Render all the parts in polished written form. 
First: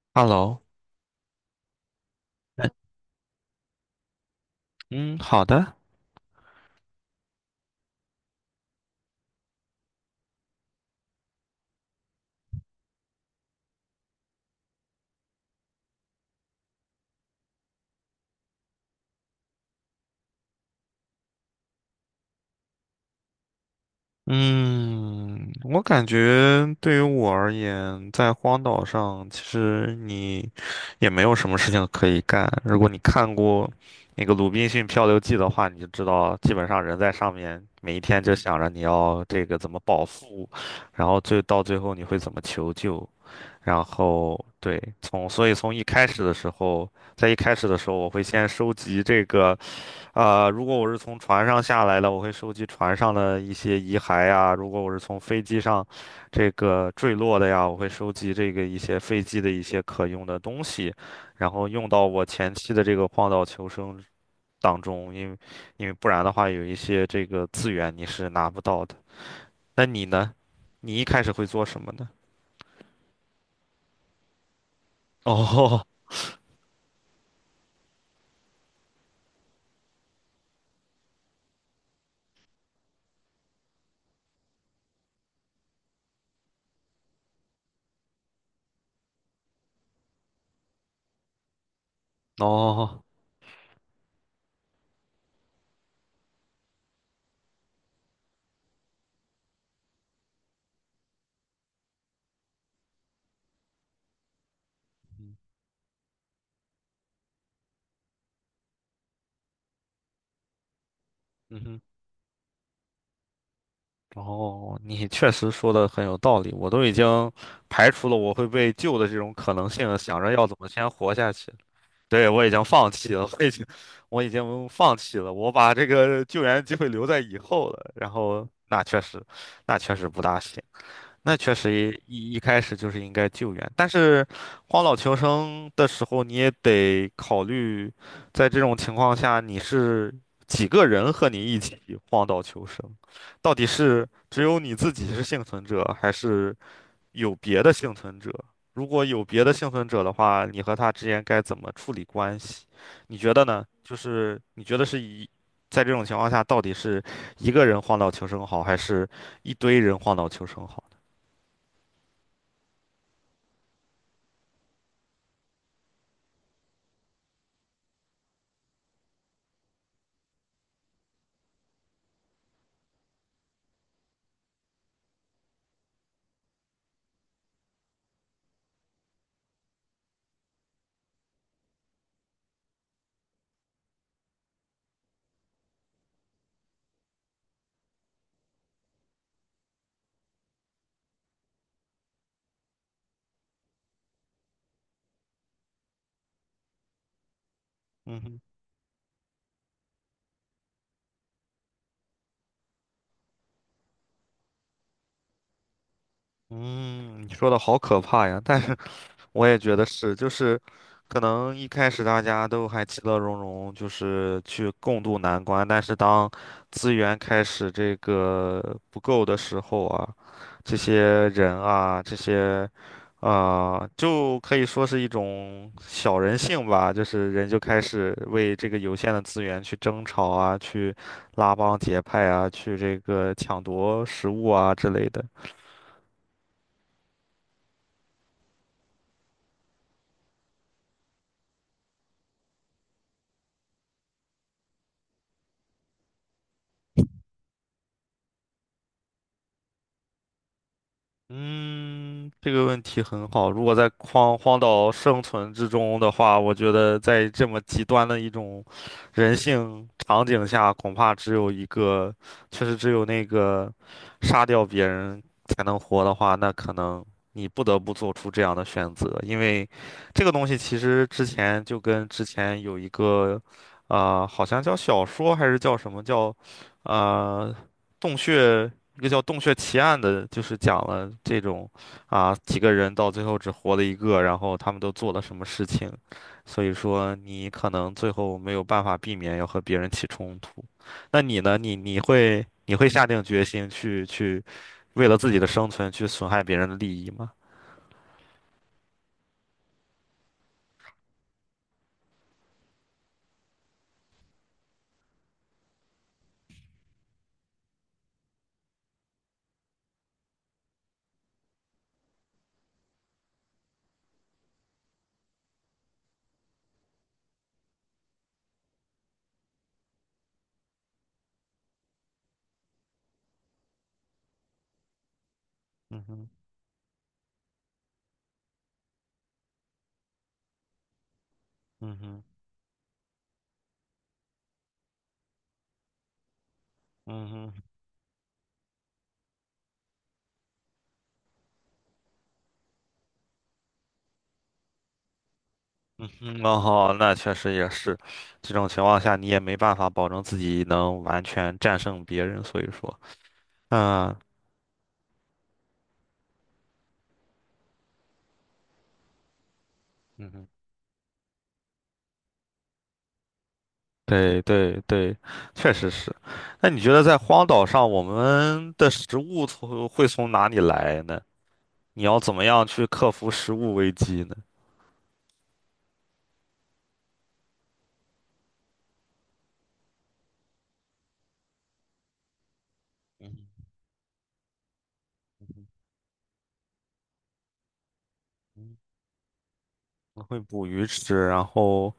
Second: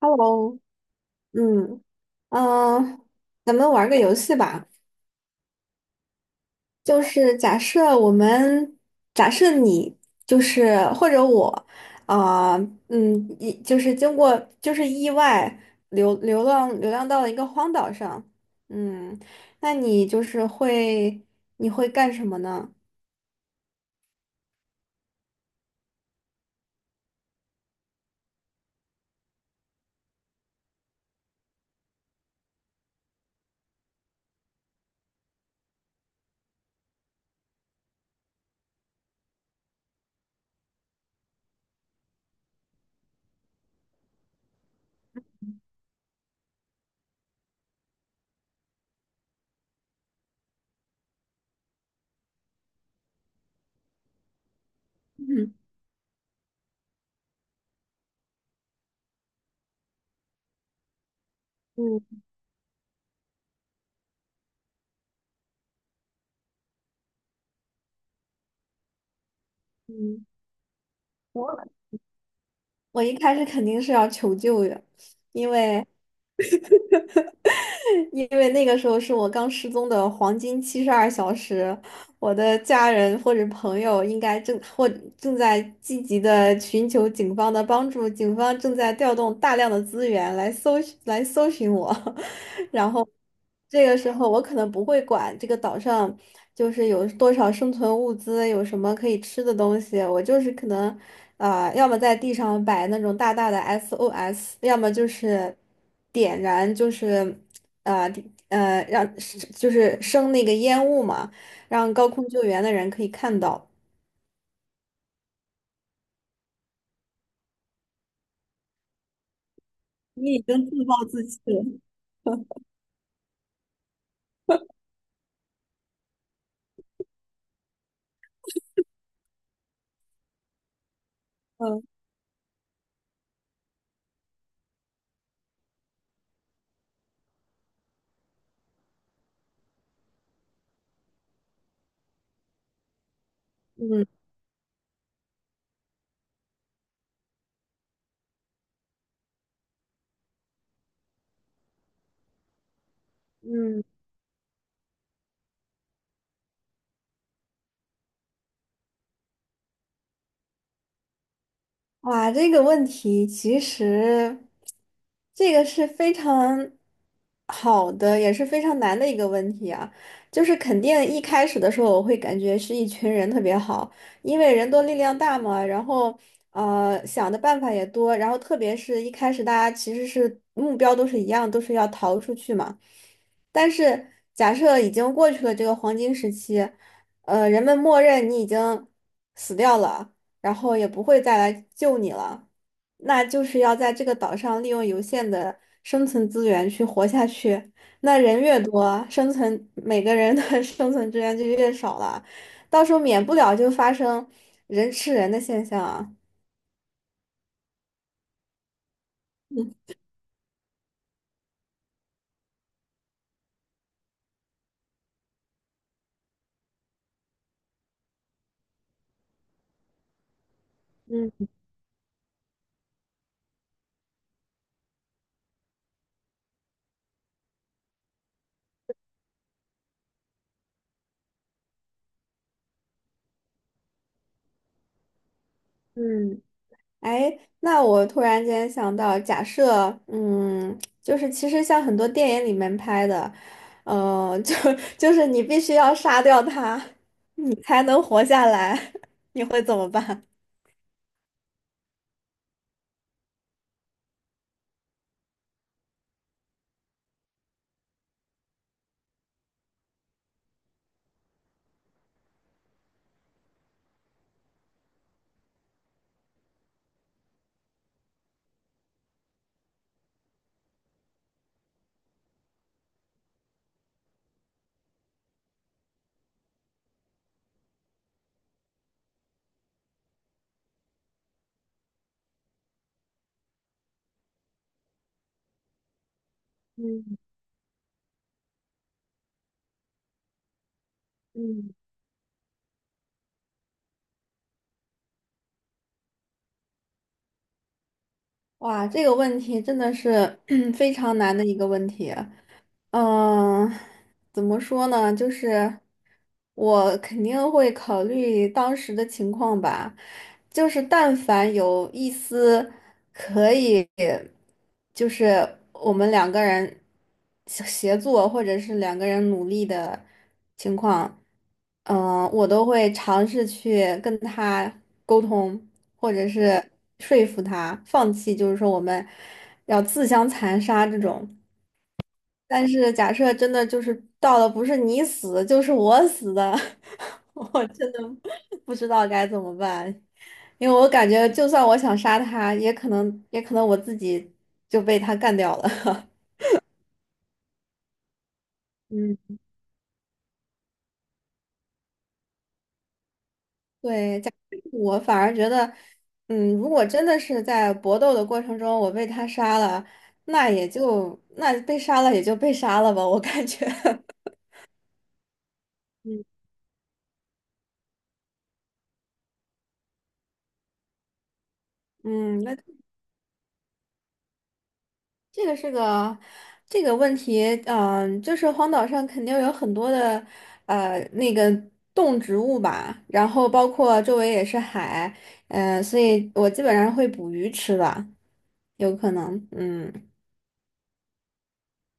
Hello，Hello，嗯，嗯，咱们玩个游戏吧。嗯，好的，就是假设我们，假设你就是或者我，啊、一就是经过就是意外流浪到了一个荒岛上，嗯，那你会干什么呢？嗯，我感觉对于我而言，在荒岛上，其实你也没有什么事情可以干。如果你看过那个《鲁滨逊漂流记》的话，你就知道，基本上人在上面每一天就想着你要这个怎么饱腹，然后到最后你会怎么求救，然后对，所以从一开始的时候，在一开始的时候，我会先收集这个。如果我是从船上下来的，我会收集船上的一些遗骸呀；如果我是从飞嗯，机上这个坠落的呀，我会收集这个一些飞机的一些可用的东西，然后用到嗯我前期的这个荒岛求生当中，因为不然的话，有一些这个资源你是拿不到的。那你嗯，呢？你一开始会做什我么呢？我一开始肯定是要求救的，因哦为。因为那个时候是我刚失踪的黄金72小时，我的家人或者朋友应该正在积极的寻求警方的帮助，警方正在调动大量的资源来搜寻我，然哦，后这个时候我可能不会管这个岛上就是有多少生存物资，有什么可以吃的东西，我就是可能要么在地上摆那种大大的 SOS，要么就嗯是点燃就是。啊，呃地呃，让是就是升那个烟雾嘛，嗯哼。让高空救援的人可以看到。哦，你确实说的很有道理，我都已经排除了我会被救的这种可能性了想着你已要怎经么自先暴活自下弃去。了。对，我已经 放弃了，我已经，我已经放弃了，我把这个救援机会留在以后了。然后，那确实，那确实不大行。那确实嗯一开始就是应该救援，但是荒岛求生的时候，你也得考虑，在这种情况下，你是几个人和你一起荒岛求生？到底是嗯只有你自己是幸存者，还是有别的幸存者？如果有别的幸存者的话，你和他之间该怎么处理关系？你觉得呢？嗯。就是你觉得是一，在这种情况下，到底是一个人荒岛求生好，还是一堆人荒岛求生好？哇，这个问题其实这个是非常好的，也是非常难的一个问题啊。就是肯定一开始的时候，我会感觉是一群人特别好，因为人多力量大嘛，然后呃想的办法也多，然后特别是一开始大家其实是目标都是一样，都是要逃出去嘛。但是假设已经过去了这个黄金时期，呃，人们默认你已经死掉了。然后也不会再来救你了。那就是要在这个岛上利用有限的生存资源去活下去。那嗯哼人越多，生存每个人的 生存资源就越少了，到时候免不了就发生人吃人的现象啊。嗯，你说的好可怕呀！但是 我也觉得是，就是可能一开始大家都还其乐融融，就是去共度难关。但是当资源开始这个不够的时候啊，这些嗯人啊，这些就可以说是一种小人性吧，就是人就开始为这个有限的资源去争吵啊，去拉帮结派啊，去这个抢夺食物啊之类的。嗯，哎，那我突然间想到，假设，嗯，就是其实像很多电影里面拍的，呃，就 就是你必须要杀掉他，你才能活下来，你会怎么办？嗯，这个问题很好。如果在荒岛生存之中的话，我觉得在这么极端的一种人性场景下，恐怕只有一个，确实只有那个杀掉别人才能活的话，那可能你不得不做出这样的选择，因为这个东西其实之前就跟之前有一个，啊，好像叫小说还是叫什么叫，啊洞穴。一个叫《洞穴奇案》的，就是讲了这种啊几个人到最后只活了一个，然后他们都做了什么事情，所以说嗯你可能最后没有办法避免要和别人起冲突。那你呢？嗯，你会下定决心去为了自己的生存去损害别人的利益吗？哇，这个问题真的是 非常难的一个问题。嗯，怎么说呢？就是我肯定会考虑当时的情况吧，就是但凡有一丝。也就是我们两个人协作，或者是两个人努力的情况，嗯、我都会尝试去跟他沟通，嗯或哼，者是说服他放弃，就是说我们要自相残杀这种。嗯哼，但是假设真的就是到了不是你死就是我死的，嗯 我哼，真的不知道该怎么办。因为我感觉就算我想杀他，也可能我自己就被他干掉了。嗯 哼，哦，那确实也是，这种情况下你嗯，也没办法保证自己能完全战胜别人，所以说，嗯。对，我反而觉得，嗯，如果真的是在搏斗的过程中我被他杀了，嗯哼那被杀了也就被杀了吧，我感觉，对对对，确 实是。嗯，那你觉得在荒岛上，我们的食物从会从哪里来呢？你要怎嗯，么那样去克服食物危机呢？这个是个这个问题，嗯、就是荒岛上肯定有很多的呃那个动植物吧，然后包括周围也是海，嗯，所以我基本上会捕鱼吃的，嗯有可能，嗯，我会捕鱼吃，然后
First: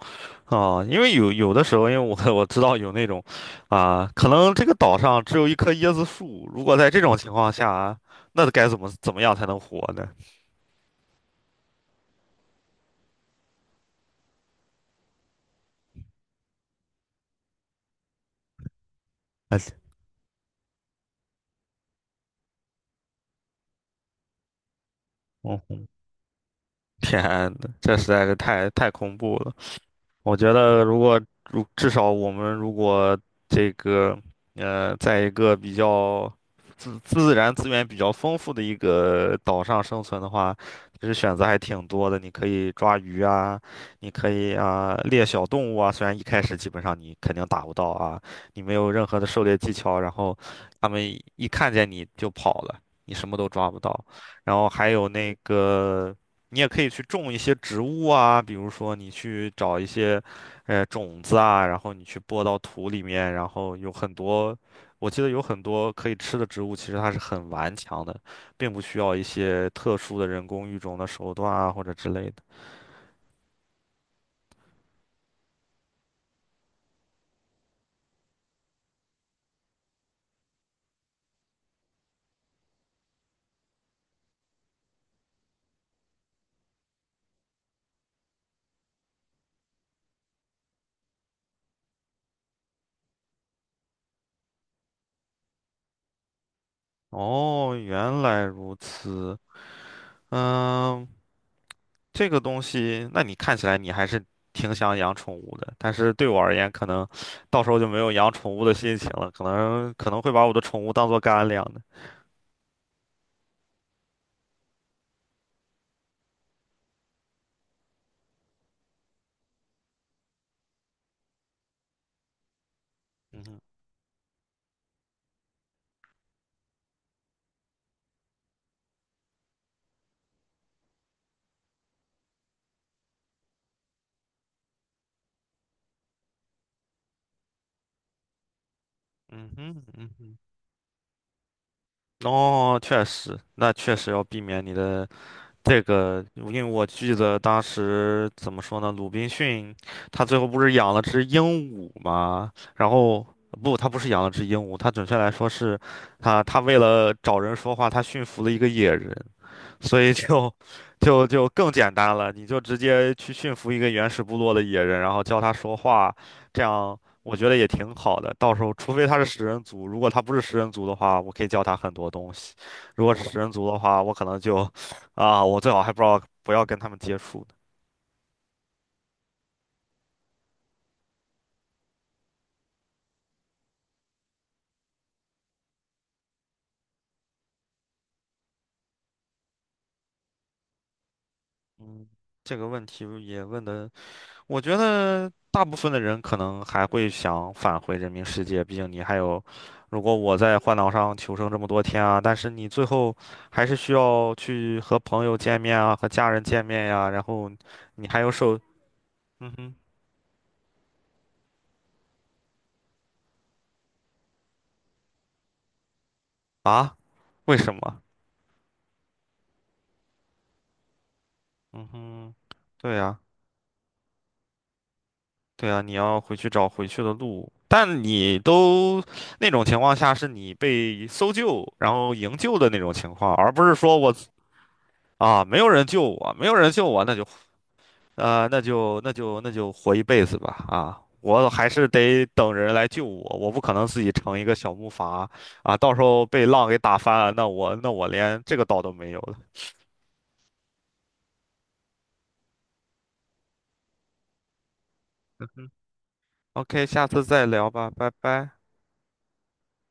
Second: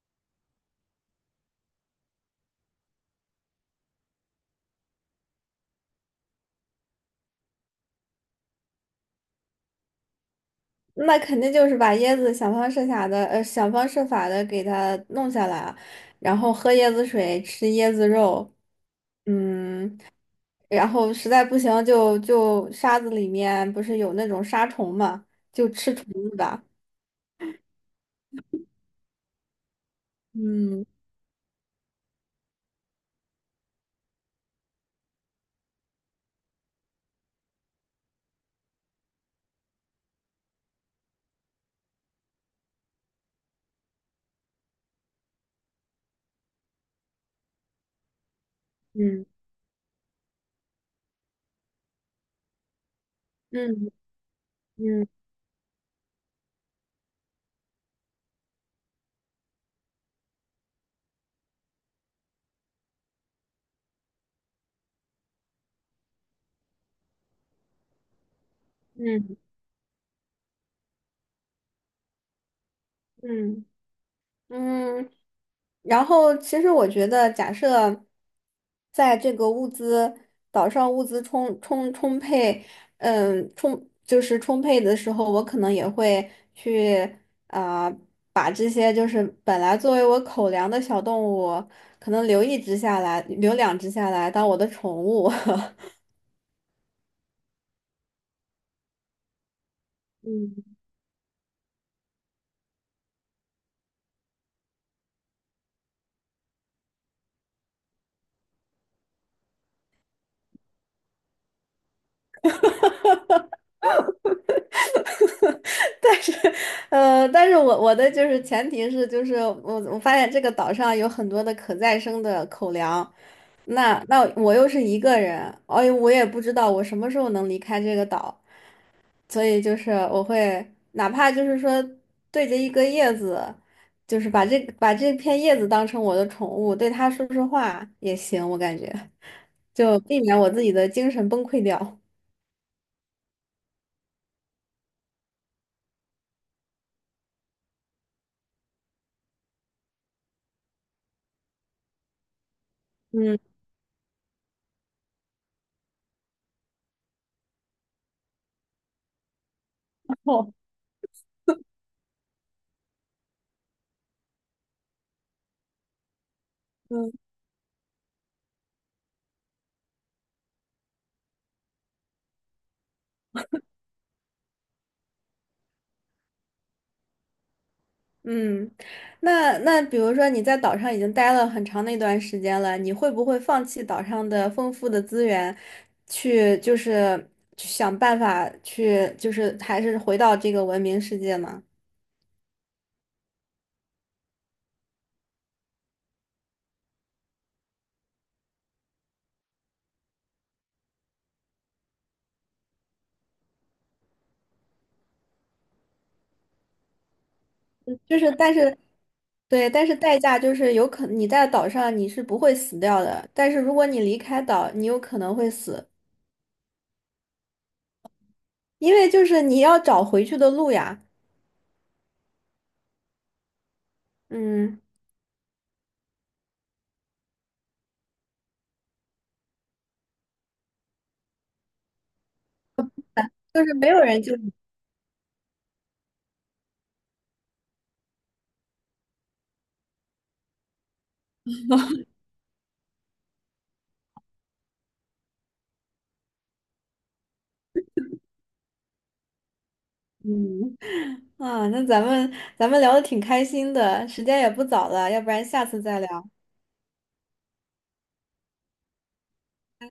因为有的时候，因为我知道有那种，可能这个岛上只有一棵椰子树，如果在这种情况下，那该怎么样才能活呢？那肯定就是把椰子想方设法的，呃，想方设法的给它弄下来啊，然后喝椰子水，吃椰子肉，哎，嗯。然后实在不行就沙子里面不是有那种沙虫嘛，就嗯，吃虫子吧。天呐，这实在是太恐怖了。我觉得嗯如果至少我们如果这个在一个比较自然资源比较丰富的一个岛上生存的话，其实选择还挺多的。你可以抓鱼啊，你可以啊猎小动物啊，虽然一开始基本上你肯定打不到啊，你没有任何嗯的狩猎技巧，然后他们一看见你就跑了，你什么都抓不嗯到。然后还有嗯那个。你也可以去种一些植物啊，比如说你去找一些，种子啊，然后你去播到土里面，然后有很多，我记得有很多可以吃的植物，其实它是很顽强的，并不需要一嗯些特殊的人工育种的手段啊或者之类的。嗯。嗯，然后其实我觉得，假设在这个物资岛上物资充沛，嗯，充就是充沛的时候，我可能也会去啊、呃把这些就是本来作为我口粮的小动物，可能留一只下来，留两只下来当我的宠物。哦，原来如此。嗯，嗯，这个东西，那你看起来你还是挺想养宠物的，但是对我而言，可能到时候就没有养宠物的心情了，可能会把我的宠物当做干粮。的。呃，但是我的就是前提是，就是我发现这个岛上有很多的可再生的口粮，嗯哼，那我又是一个人，哎呦，我也不知道我什么时候能离开这个岛，所以就是我会哪怕就是说对着一个叶子，就是把这片叶子当成我的宠物，对它说说话也行，我感觉嗯哼，就嗯避哼。免我自己的精神崩溃掉。哦，确实，那确实要避免你的这个，因为我记得当时怎么说呢，鲁滨逊他最后不是养了只鹦鹉吗？然后嗯不，他不是养了只鹦鹉，他准确来说是，他他为了找人说话，他驯服了一个野人。所以就就更简单了，你就直接去驯服一个原始部落的野人，然后教他说话，这样我觉得也挺好的。到时候，除非他是食人族，如果他不是食人族的话，我可以教他很多东西；如果是食人族的话，我可能就啊，我最好还不知道不要跟他们接触呢。嗯，那比如说你在岛上已经待了很长的一段时间了，你会不会放弃岛上的丰富的资源，去就是去想办法去就是还是回到这个文明世界呢？嗯，这个问题也问的我觉得大部分的人可能还会想返回人民世界，毕竟你还有，如果我在荒岛上求生这么多天啊，但是你最后还是需要去和朋友见面啊，和家人见面呀、然后你就还有是但受，是嗯对，哼，但是代价就是你在岛上你是不会死掉的，但是如果你离开岛，你有可能会死，啊，为什么？因为就是你要找回去的路呀。嗯哼，对呀、嗯，对呀、你要回去找回去的路，但你都那种情况下是你被搜救，然后营救的那种情况，而不就是是没说有我人就你。啊没有人救我，没有人救我，那就。那就那就活一辈子吧啊！我还是得等人来救我，我不可能自己成一个小木筏啊！到时候被浪给打翻了，那我那我连这个岛都没有了。嗯。啊，那咱们聊的挺开心的，时间也不早了，要不然下次再聊。OK，下次再聊吧，拜拜。